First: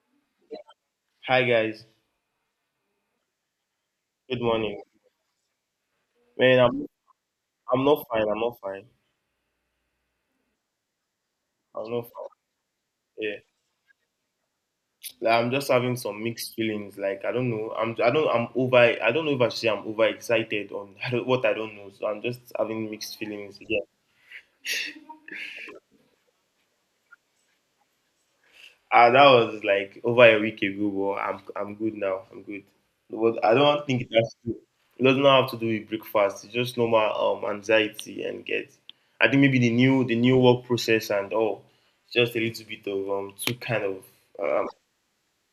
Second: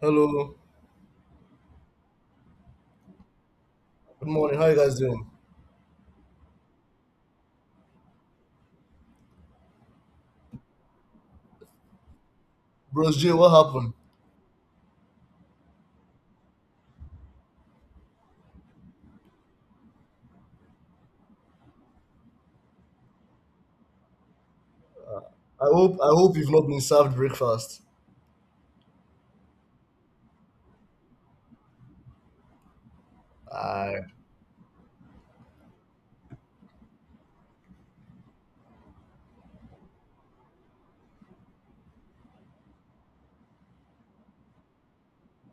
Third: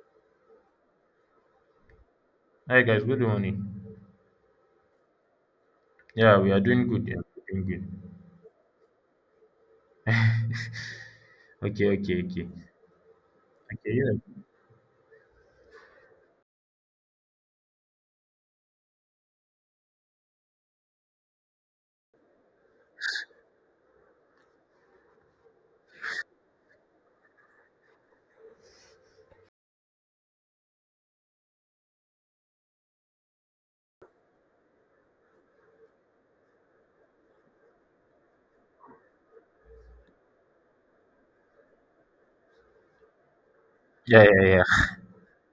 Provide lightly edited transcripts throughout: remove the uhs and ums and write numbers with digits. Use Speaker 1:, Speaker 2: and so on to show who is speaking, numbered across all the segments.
Speaker 1: Hello.
Speaker 2: Hi guys,
Speaker 3: Hi guys, good morning.
Speaker 1: Good
Speaker 2: good
Speaker 1: morning. How you
Speaker 2: morning.
Speaker 1: guys doing?
Speaker 3: Yeah, we
Speaker 2: Man,
Speaker 3: are
Speaker 2: I'm
Speaker 3: doing good.
Speaker 2: I'm not fine. I'm not fine.
Speaker 3: Okay,
Speaker 2: I'm not
Speaker 3: okay,
Speaker 2: fine.
Speaker 3: okay.
Speaker 1: Bros J,
Speaker 2: Yeah,
Speaker 1: what happened?
Speaker 3: Okay, yeah.
Speaker 2: like, I'm just having some mixed feelings. Like I don't know. I'm I don't I'm over. I don't know if I should say I'm overexcited on I don't know. So I'm just having mixed feelings. Yeah.
Speaker 1: I hope you've not been served breakfast.
Speaker 2: That was like over a week ago, but I'm good now. I'm good. But I don't
Speaker 1: I
Speaker 2: think it has to. It doesn't have to do with breakfast. It's just normal anxiety and get. I think maybe the new work process and all. Just a little bit of two kind of
Speaker 3: Yeah, yeah,
Speaker 2: um
Speaker 3: yeah.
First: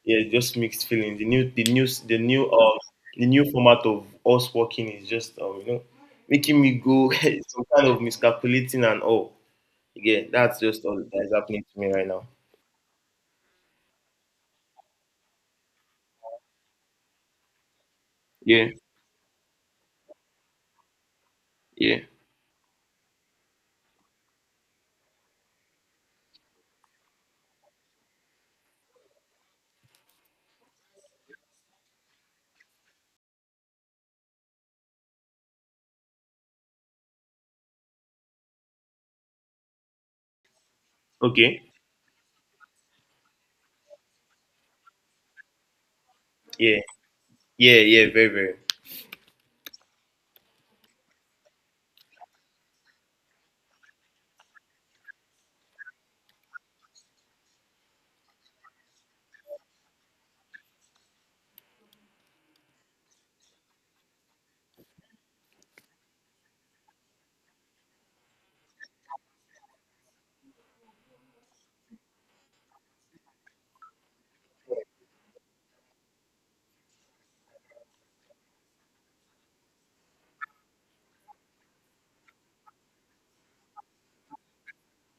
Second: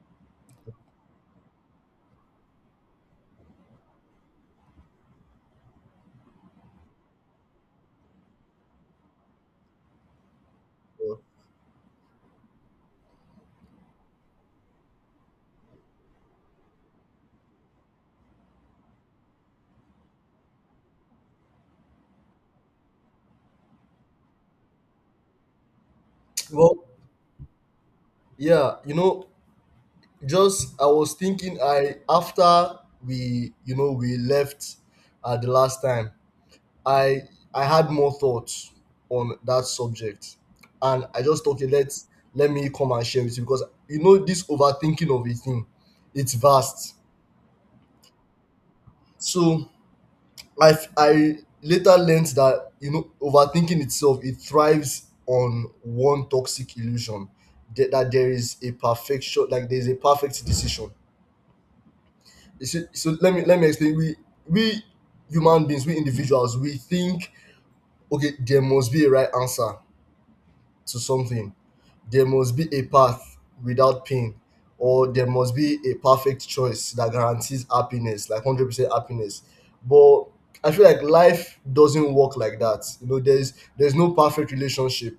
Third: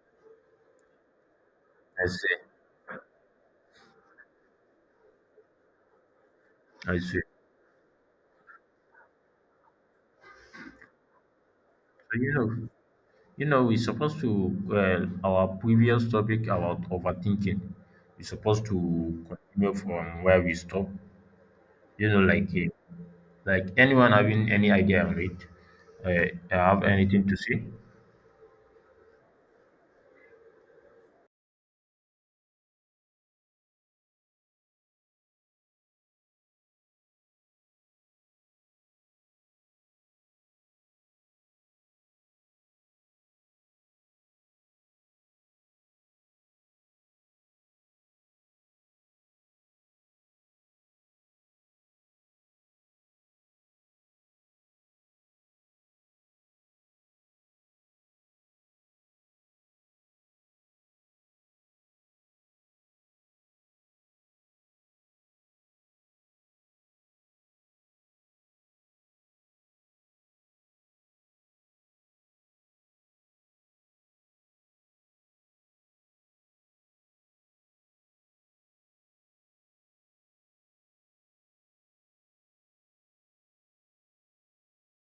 Speaker 2: yeah, just mixed feelings.
Speaker 3: I see.
Speaker 2: The new format of us working is just, making me
Speaker 3: I
Speaker 2: go
Speaker 3: see.
Speaker 2: some kind of miscalculating and all. Yeah, that's just all that is happening to me right
Speaker 3: So,
Speaker 2: now.
Speaker 3: you know, you know, we're supposed to well our previous topic about overthinking. We're supposed
Speaker 2: Yeah,
Speaker 3: to continue from where we stopped.
Speaker 2: yeah.
Speaker 3: You know, like eh, like anyone having any idea on it, have
Speaker 1: well,
Speaker 3: anything to say?
Speaker 1: yeah, you know, just I was thinking I after we you know we left the last time, I I had more thoughts on that subject. And I just thought, okay,
Speaker 2: Okay.
Speaker 1: let me come and share with you because, you know, this overthinking of a thing, it's
Speaker 2: Yeah.
Speaker 1: vast.
Speaker 2: Yeah. Yeah. Very, very.
Speaker 1: So I later learned that, you know, overthinking itself, it thrives on one toxic illusion that there is a perfection, like there is a perfect decision. So, let me explain. We human beings, we individuals, we think, okay, there must be a right answer to something, there must be a path without pain, or there must be a perfect choice that guarantees happiness, like 100% happiness. But I feel like life doesn't work like that. You know, there's no perfect relationship,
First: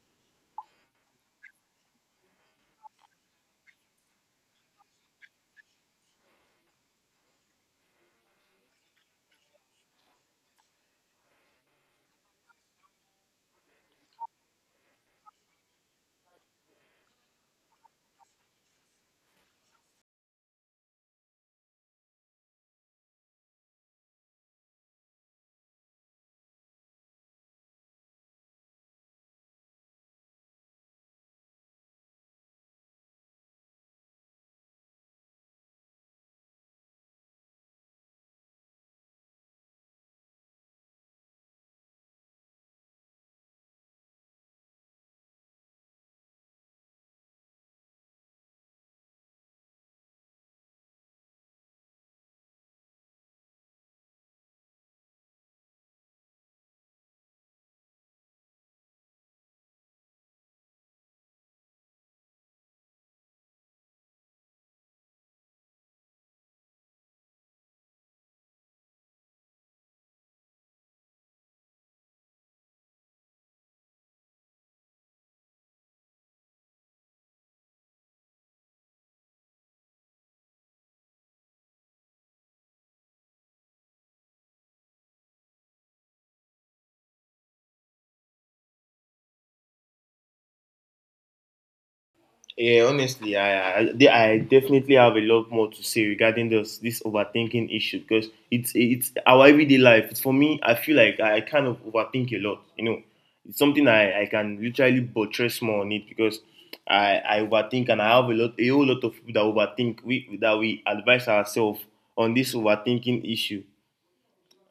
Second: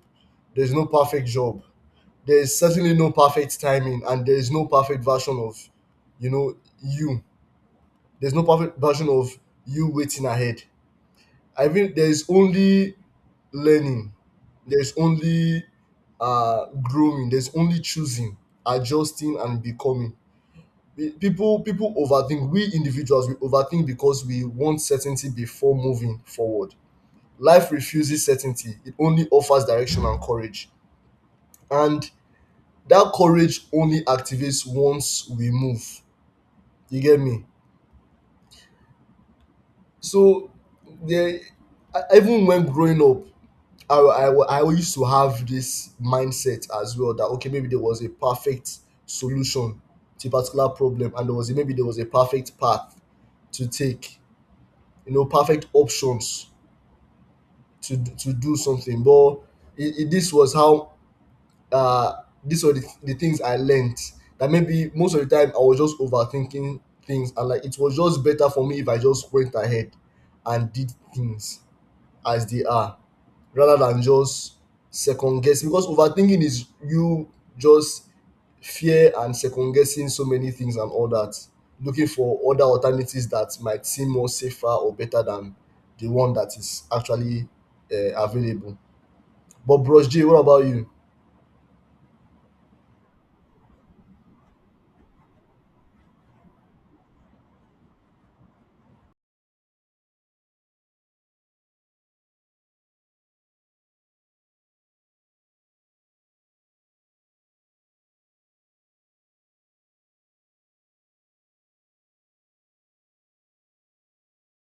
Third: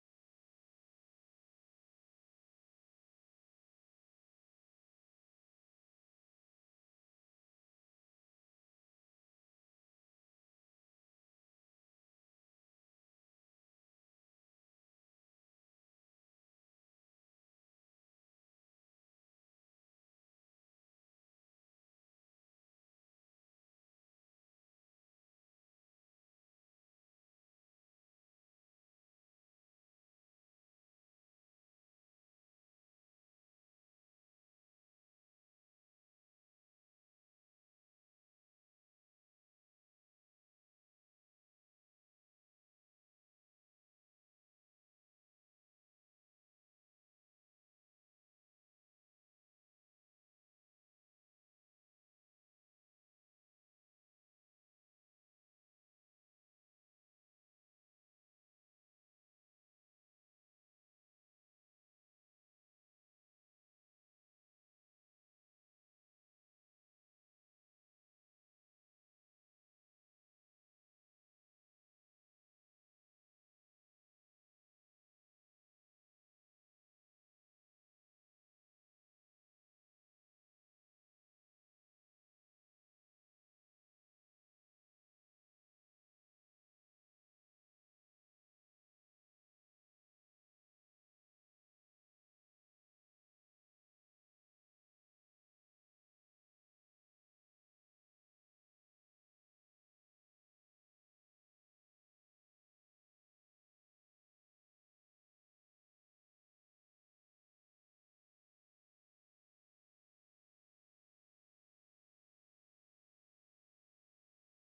Speaker 1: there's no perfect job, there's certainly no perfect timing, and there's no perfect version of, you know, you. There's no perfect version of you waiting ahead. I mean, there's only learning, there's only growing, there's only choosing, adjusting and becoming. People overthink, we individuals we overthink because we want certainty before moving forward. Life refuses certainty, it only offers direction and courage, and that courage only activates once we move. You get me? So there, even when growing up, I used to have this mindset as well, that okay, maybe there was a perfect solution to a particular problem and there was a, maybe there was a perfect path to take, you know, perfect options to do something. But this was how uh these were the things I learned, that maybe most of the time I was just overthinking things, and like it was just better for me if I just went ahead and did things as they are, rather than just second guessing, because overthinking is you just fear and second guessing so many things and all that, looking for other alternatives that might seem more safer or better than the one that is actually available. But bros J, what about you?
Speaker 2: Yeah, honestly, I definitely have a lot more to say regarding this overthinking issue because it's our everyday life. It's for me, I feel like I kind of overthink a lot. You know, it's something I can literally buttress more on it because I overthink and I have a whole lot of people that overthink we advise ourselves on this overthinking issue.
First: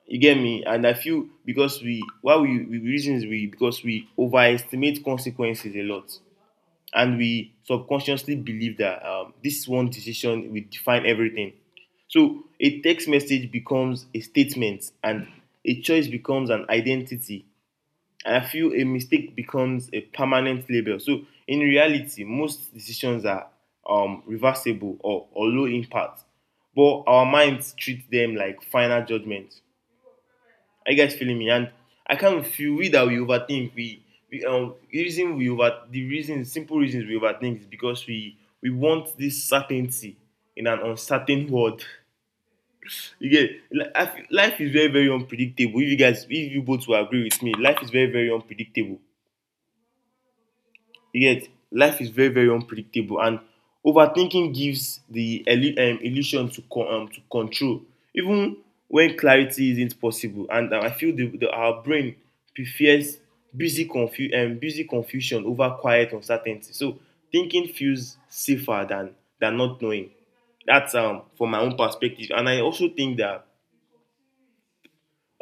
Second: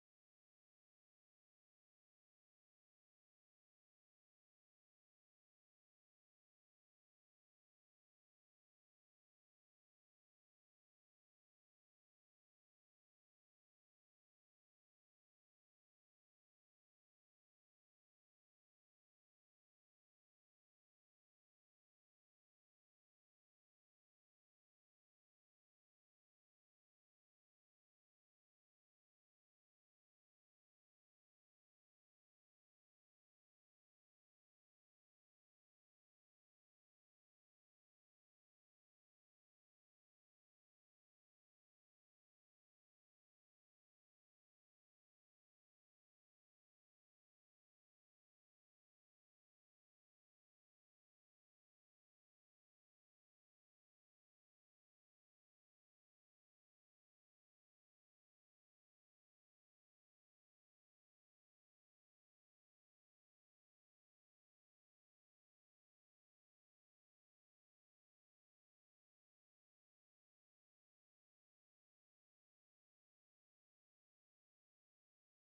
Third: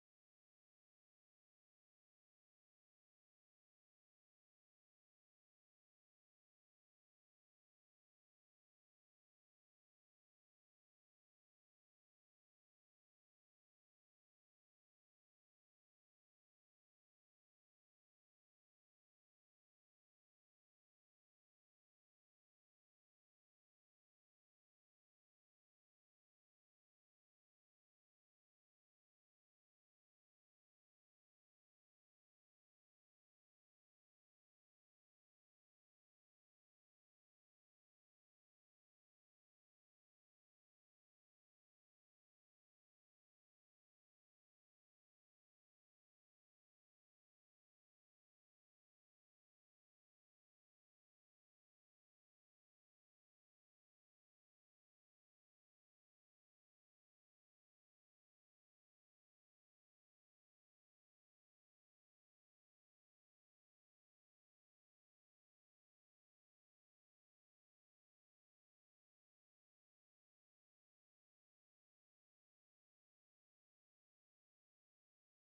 Speaker 2: You get me? And I feel because we why we reasons we because we overestimate consequences a lot, and we subconsciously believe that this one decision will define everything. So a text message becomes a statement, and a choice becomes an identity. And I feel a mistake becomes a permanent label. So in reality, most decisions are reversible or low impact, but our minds treat them like final judgments. Are you guys feeling me? And I can't feel we overthink. We the reason simple reasons we overthink is because we want this certainty in an uncertain world. You get li- life is very very unpredictable. If you guys, if you both will agree with me, life is very very unpredictable. Yet life is very very unpredictable, and overthinking gives the illusion to control, even when clarity isn't possible. And I feel the our brain prefers busy confusion over quiet uncertainty. So thinking feels safer than not knowing. That's from my own perspective, and I also think that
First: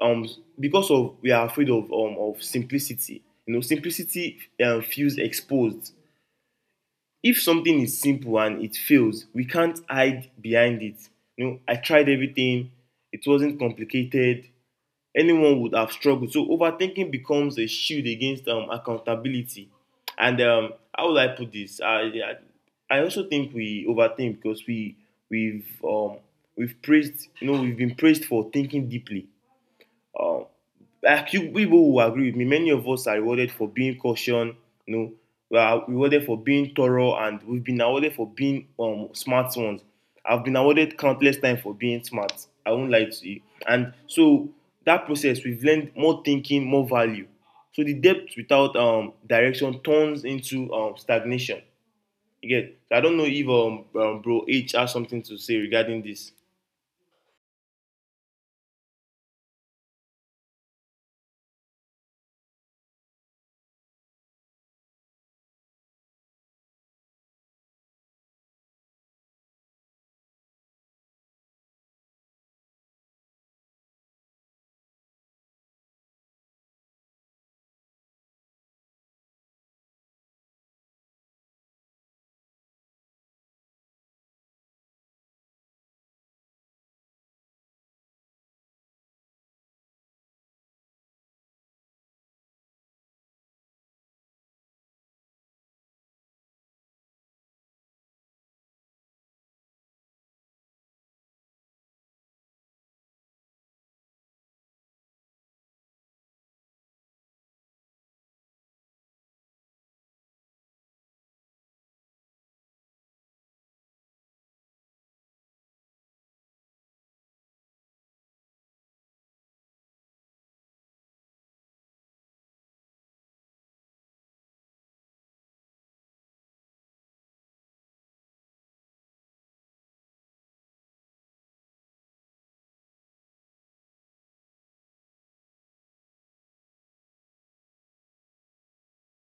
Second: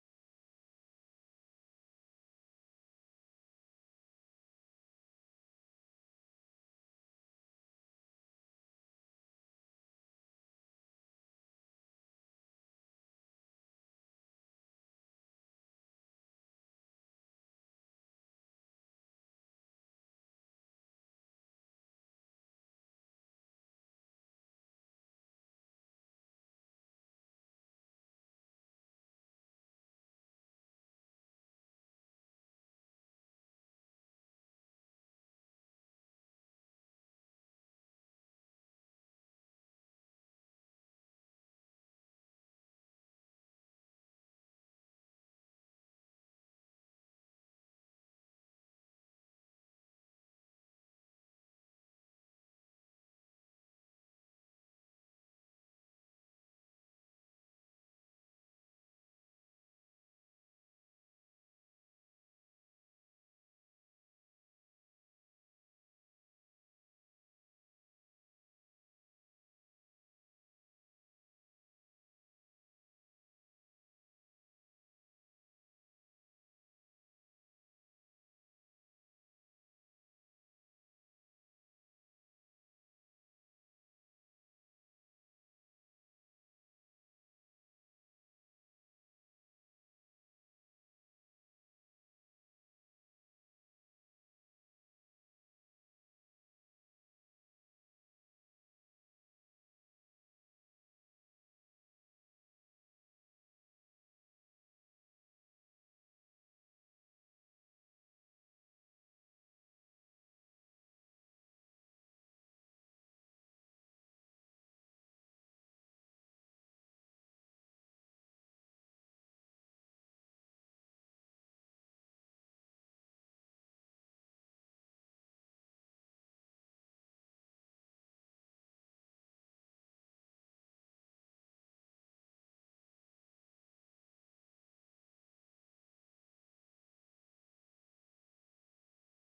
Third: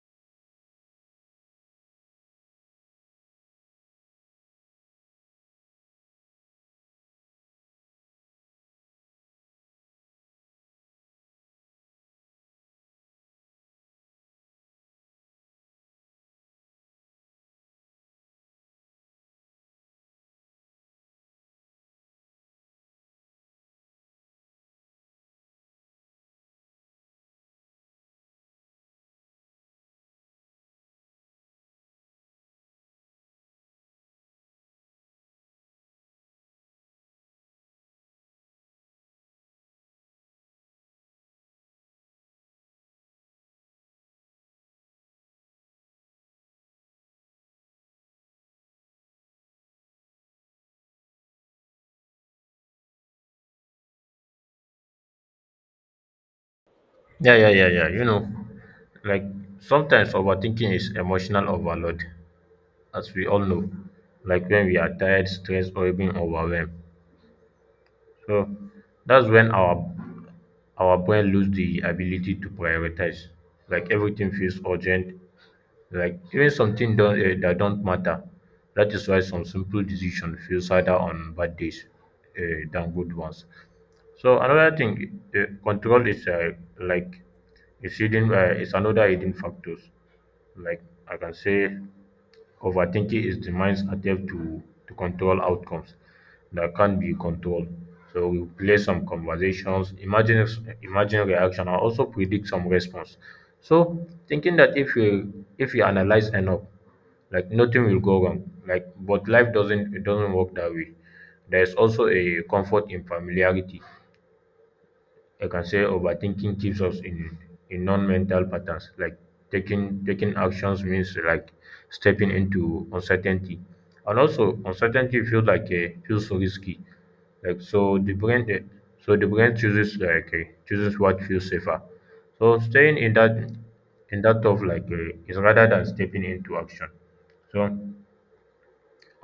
Speaker 2: um because of we are afraid of simplicity. You know, simplicity feels exposed if something is simple and it fails we can't hide behind it. You know, I tried everything, it wasn't complicated, anyone would have struggled. So overthinking becomes a shield against accountability. And how would I put this, I also think we overthink because we've um we've praised, you know, we've been praised for thinking deeply. um people will agree with me. Many of us are rewarded for being caution. You know, we are rewarded for being thorough, and we've been awarded for being smart ones. I've been awarded countless times for being smart. I won't lie to you. And so that process, we've learned more thinking, more value. So the depth without direction turns into stagnation. Again, I don't know if bro H has something to say regarding this.
Speaker 3: Yeah, yeah, yeah, yeah. You know, like sometimes overthinking is emotional overload. As we all know, like when we are tired, stressed, or even overwhelmed. So that's when our brain lose the ability to prioritize. Like everything feels urgent. Like even something don't, that don't matter. That is why some simple decision feels harder on bad days than good ones. So another thing, control is like is hidden is another hidden factors. Like I can say overthinking is the mind's attempt to control outcomes that can't be controlled. So we play some conversations, imagine reaction, and also predict some response. So thinking that if you analyze enough, like nothing will go wrong. Like but life doesn't, it doesn't work that way. There is also a comfort in familiarity. I can say overthinking keeps us in non-mental patterns, like taking actions means like stepping into uncertainty, and also uncertainty feels like a feels so risky. Like so, the brain so the brain chooses like chooses what feels safer. So staying in that of like is rather than stepping into action. So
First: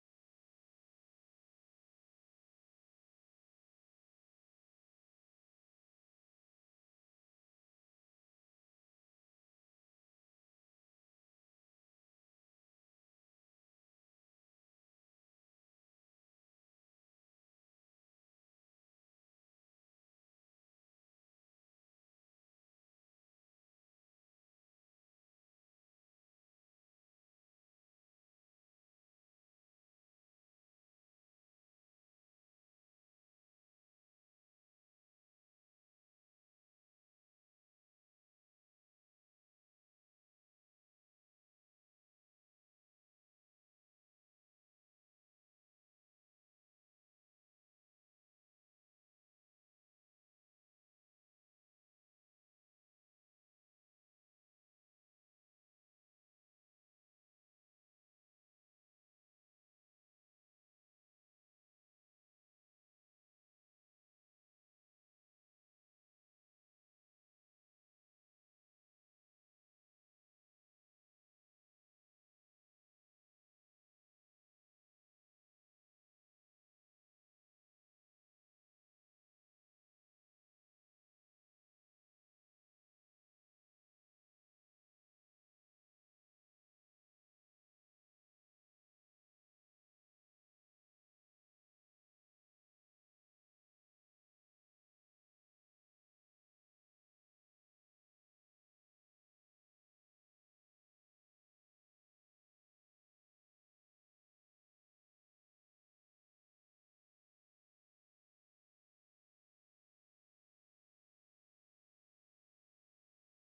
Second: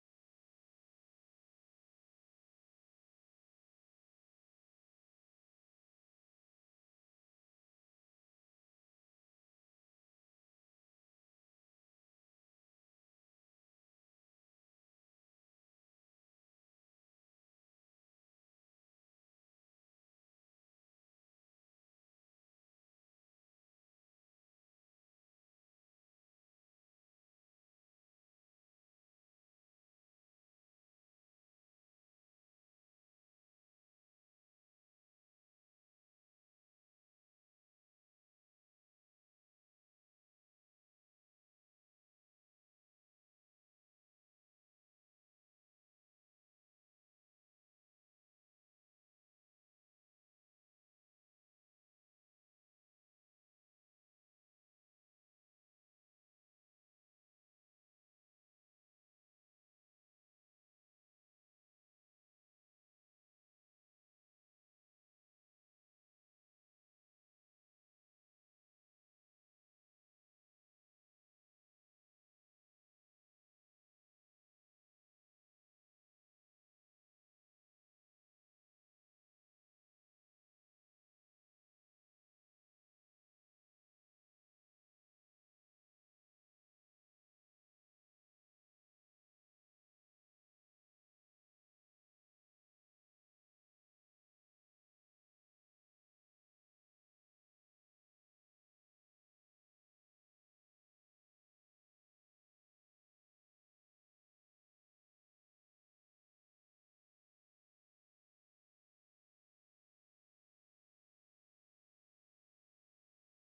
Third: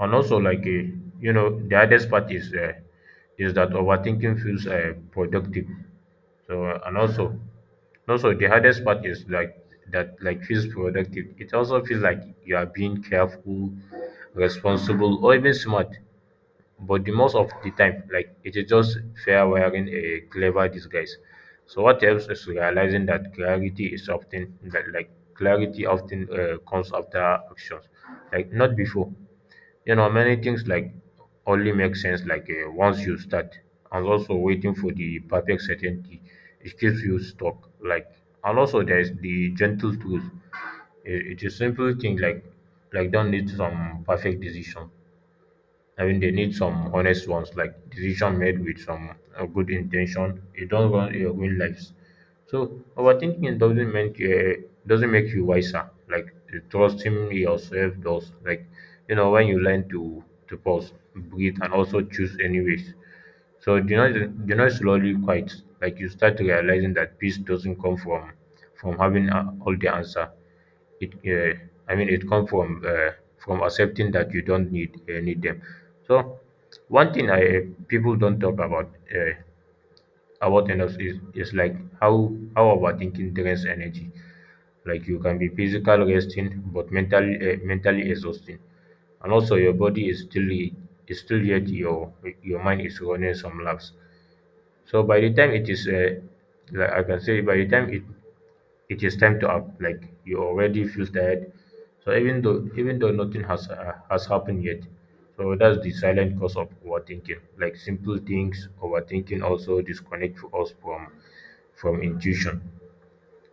Speaker 3: and also, like, you know, the hardest part is that overthinking feels productive. So, also the hardest part is like that, like feels productive. It also feels like you are being careful, responsible, or even smart, but the most of the time like it is just fair wearing a clever disguise. So what helps is realizing that clarity is often that, like clarity often comes after actions, like not before. You know, many things like only make sense like once you start. And also waiting for the perfect certainty, it keeps you stuck, like. And also there's the gentle truth. It's a simple thing, like don't need some perfect decision. I mean, they need some honest ones, like decision made with some good intention. You don't run your own lives. So overthinking doesn't mean doesn't make you wiser. Like trusting yourself does. Like you know when you learn to pause, breathe, and also choose anyways. So the noise slowly quiets. Like you start realizing that peace doesn't come from having all the answer. It I mean it come from accepting that you don't need need them. So one thing I people don't talk uh, about enough is like how overthinking drains energy. Like you can be physical resting but mentally mentally exhausting. And also your body is still yet your mind is running some laps. So by the time it is like I can say by the time it, it is time to up, like you already feel tired. So even though nothing has has happened yet. So that's the silent cause of overthinking, like simple things. Overthinking also disconnect us from intuition.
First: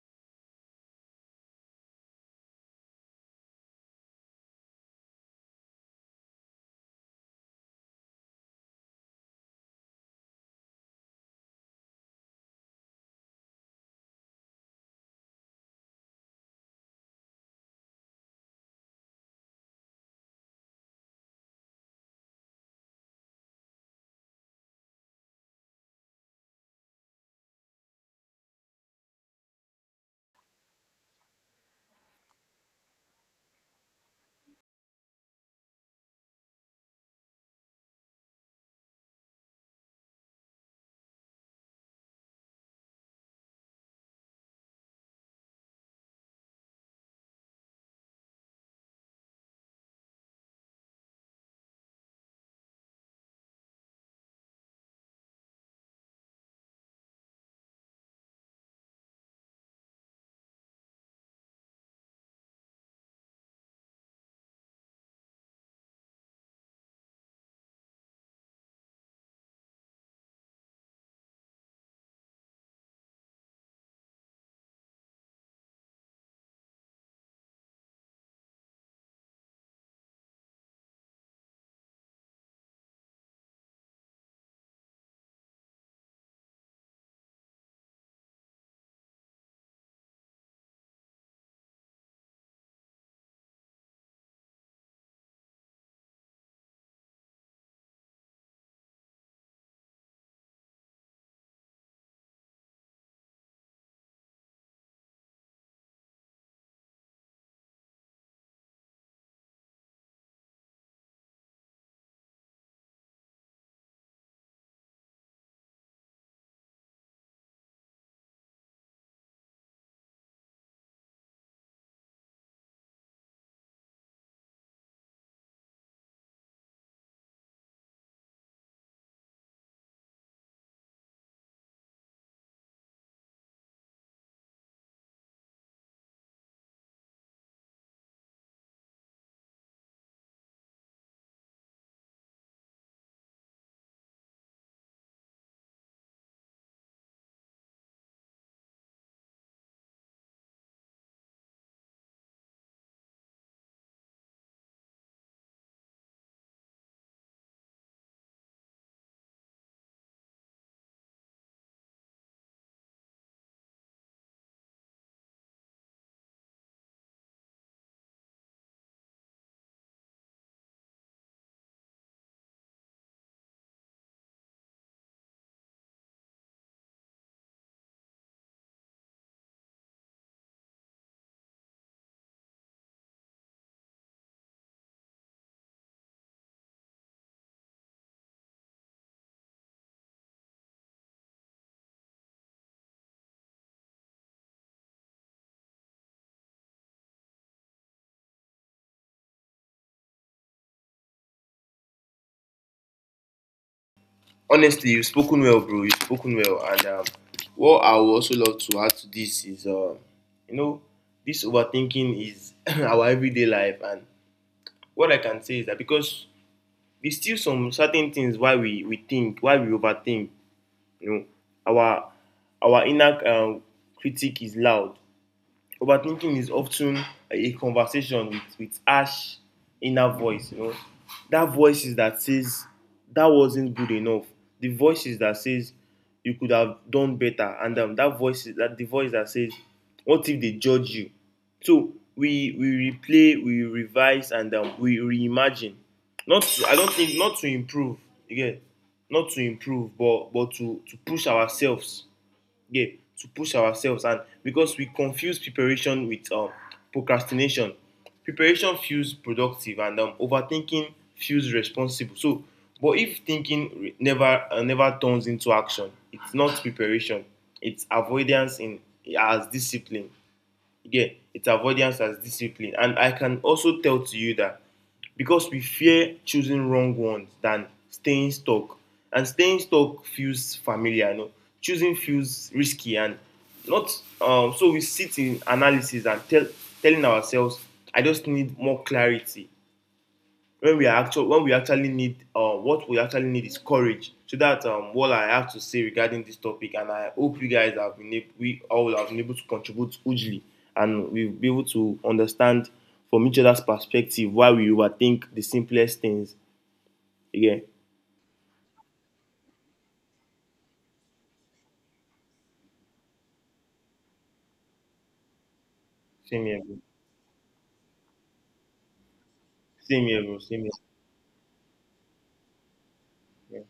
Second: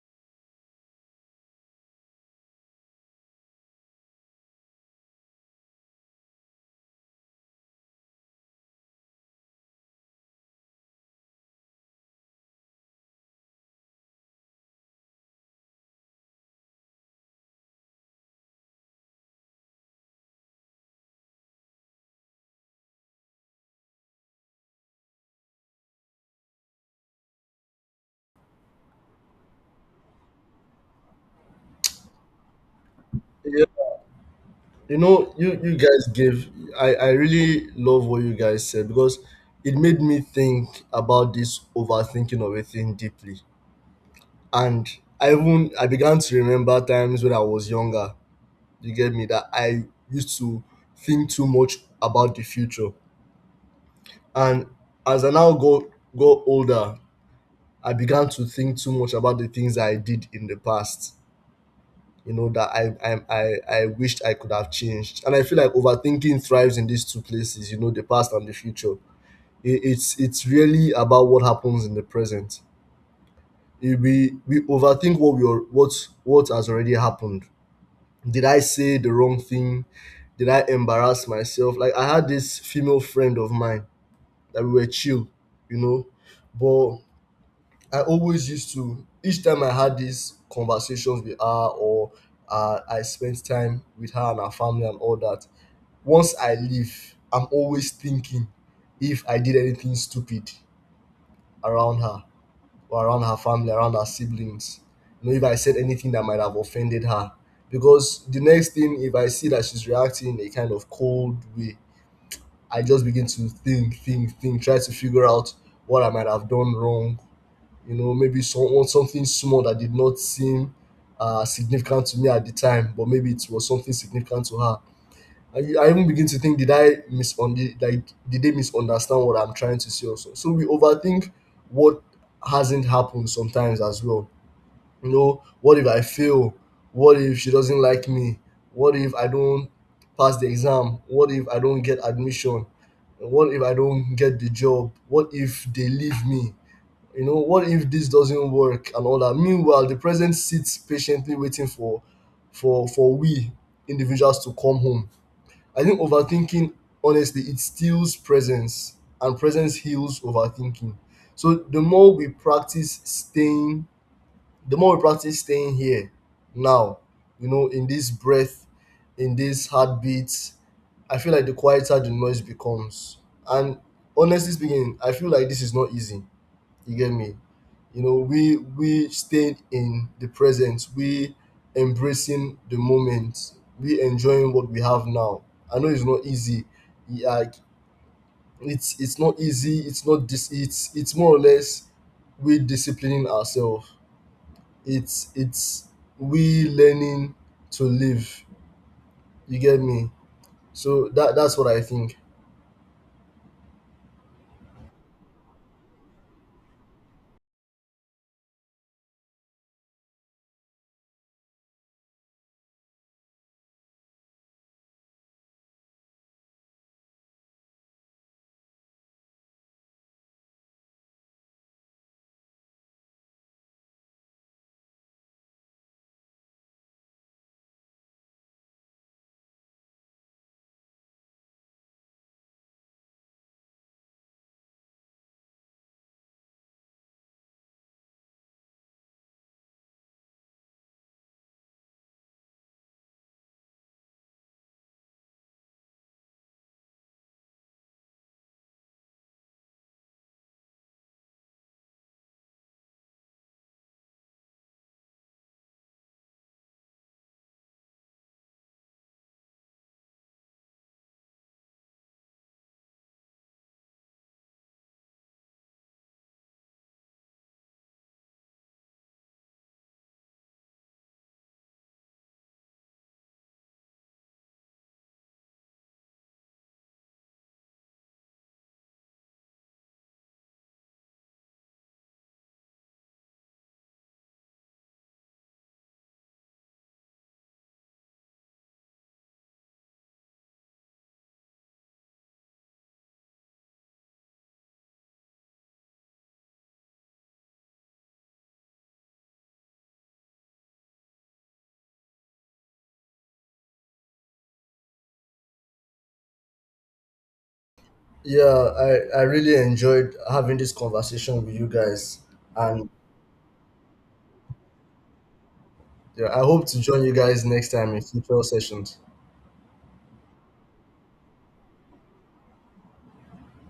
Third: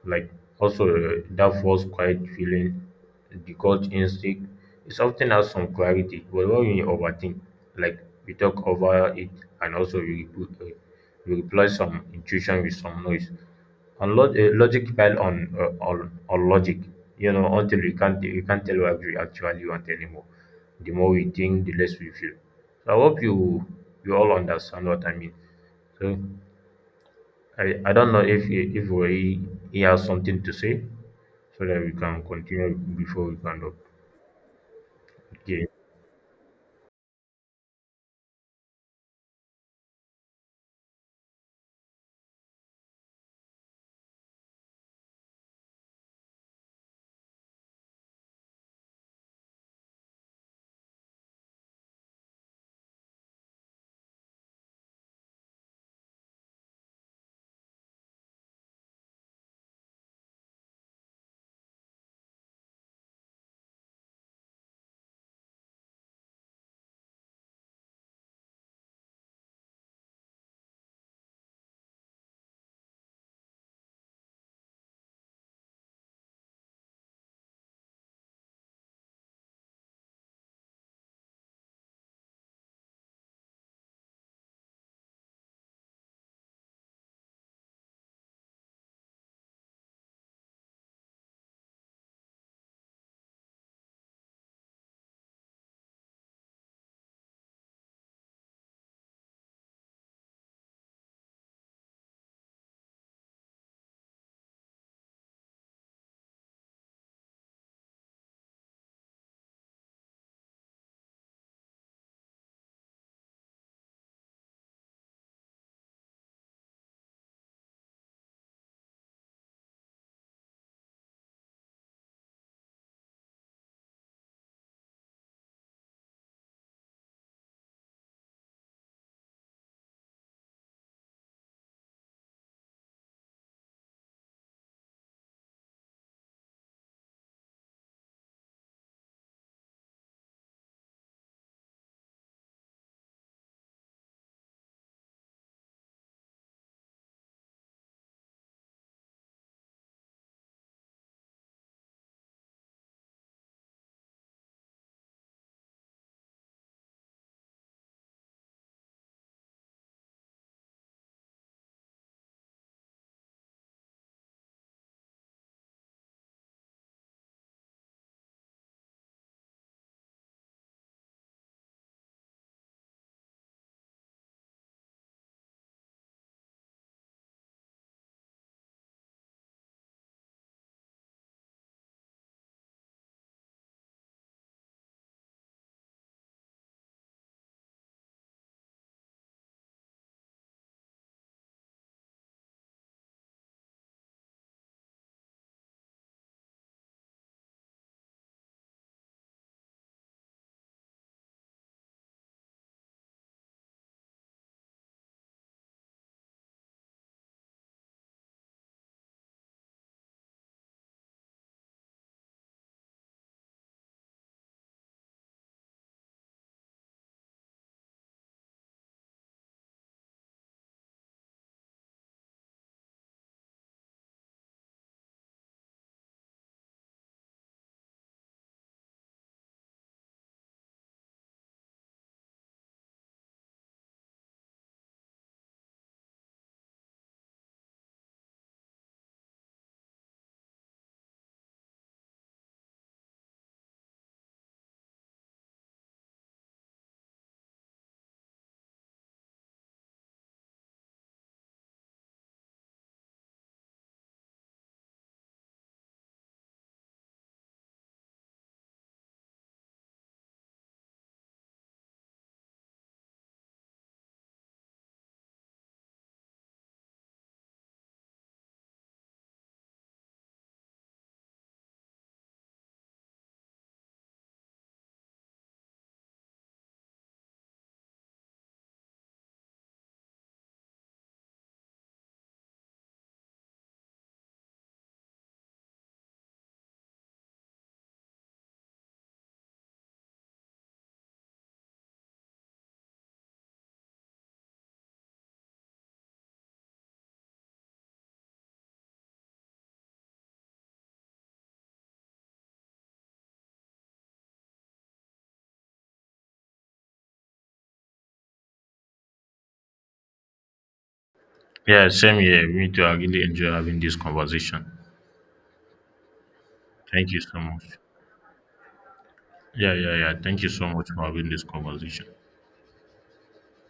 Speaker 3: Like also that false quiet feeling, the gut instinct, it often has some clarity, but when you overthink, like we talk over it. And also we, we replace some intuition with some noise. And logic pile on, on logic, you know, until you can't tell what you actually want anymore. The more we think, the less we feel. So I hope you you all understand what I mean. So I don't know if he, if we he has something to say so that we can continue before we kind
Speaker 1: Yeah,
Speaker 3: of
Speaker 1: you know, you
Speaker 3: yeah.
Speaker 1: you guys gave. I really love what you guys said because it made me think about this overthinking of a thing deeply. And I began to remember times when I was younger, you get me, that I used to think too much about the future, and as I now go older, I began to think too much about the things I did in the past, you know, that I wished I could have changed. And I feel like overthinking thrives in these two places, you know, the past and the future. It's really about what happens in the present. We overthink what we are, what has already happened. Did I say the wrong thing? Did I embarrass myself? Like I had this female friend of mine that we were chill, you know. But I always used to, each time I had these conversations with her, or I spent time with her and her family and all that. Once I leave, I'm always thinking if I did anything stupid around her, or around her family, around her siblings. You know, if I said anything that might have offended her. Because the next thing, if I see that she's reacting in a kind of cold way, I just begin to think, try to figure out what I might have done wrong. You know, maybe someone something small that did not seem significant to me at the time, but maybe it was something significant to her. I even begin to think, did I misunderstand, like did they misunderstand what I'm trying to say also. So we overthink what hasn't happened sometimes as well. You know, what if I fail? What if she doesn't like me? What if I don't pass the exam? What if I don't get admission? What if I don't get the job? What if they leave me? You know, what if this doesn't work and all that? Meanwhile, the present sits patiently waiting for we individuals to come home. I think overthinking, honestly, it steals presence, and presence heals overthinking. So the more we practice staying, the more we practice staying here, now, you know, in this breath, in this heartbeat, I feel like the quieter the noise becomes. And honestly speaking, I feel like this is not easy. You get me? You know, we stayed in the present, we embracing the moment, we enjoying what we have now. I know it's not easy. Yeah. Like it's not easy. It's not this. It's more or less we disciplining ourselves. It's we learning to live. You get me? So that's what I think.
Speaker 2: Honestly, you've spoken well, bro. You've spoken well, and what I would also love to add to this is, you know, this overthinking is our everyday life, and what I can say is that because there's still some certain things why we think, why we overthink. You know, our our inner critic is loud. Overthinking is often a conversation with harsh inner voice, you know. That voice is that says that wasn't good enough. The voice is that says you could have done better. And that voice is that the voice that says, what if they judge you? So we replay, we revise, and we reimagine. Not to, I don't think not to improve again, not to improve, but to push ourselves, yeah, to push ourselves. And because we confuse preparation with procrastination, preparation feels productive and overthinking feels responsible. So, but if thinking never turns into action, it's not preparation. It's avoidance in as discipline. You it's avoidance as discipline. And I can also tell to you that because we fear choosing wrong ones than staying stuck. And staying stuck feels familiar, you know. Choosing feels risky and not so we sit in analysis and telling ourselves, I just need more clarity when we are actually when we actually need what we actually need is courage. So that's what I have to say regarding this topic, and I hope you guys have been able, we all have been able to contribute hugely, and we'll be able to understand from each other's perspective why we overthink the simplest things again.
Speaker 1: Yeah, I really enjoyed having this conversation with you
Speaker 3: Yeah, same
Speaker 1: guys,
Speaker 3: here. Me too.
Speaker 1: and
Speaker 3: I really enjoy having this conversation.
Speaker 1: yeah, I
Speaker 2: Same here,
Speaker 1: hope
Speaker 2: bro.
Speaker 1: to join
Speaker 3: Thank
Speaker 1: you
Speaker 3: you so
Speaker 1: guys
Speaker 3: much.
Speaker 1: next time in future sessions.
Speaker 3: Yeah, yeah,
Speaker 2: Same
Speaker 3: yeah.
Speaker 2: here, bro,
Speaker 3: Thank you
Speaker 2: same
Speaker 3: so much for having this conversation.
Speaker 2: here.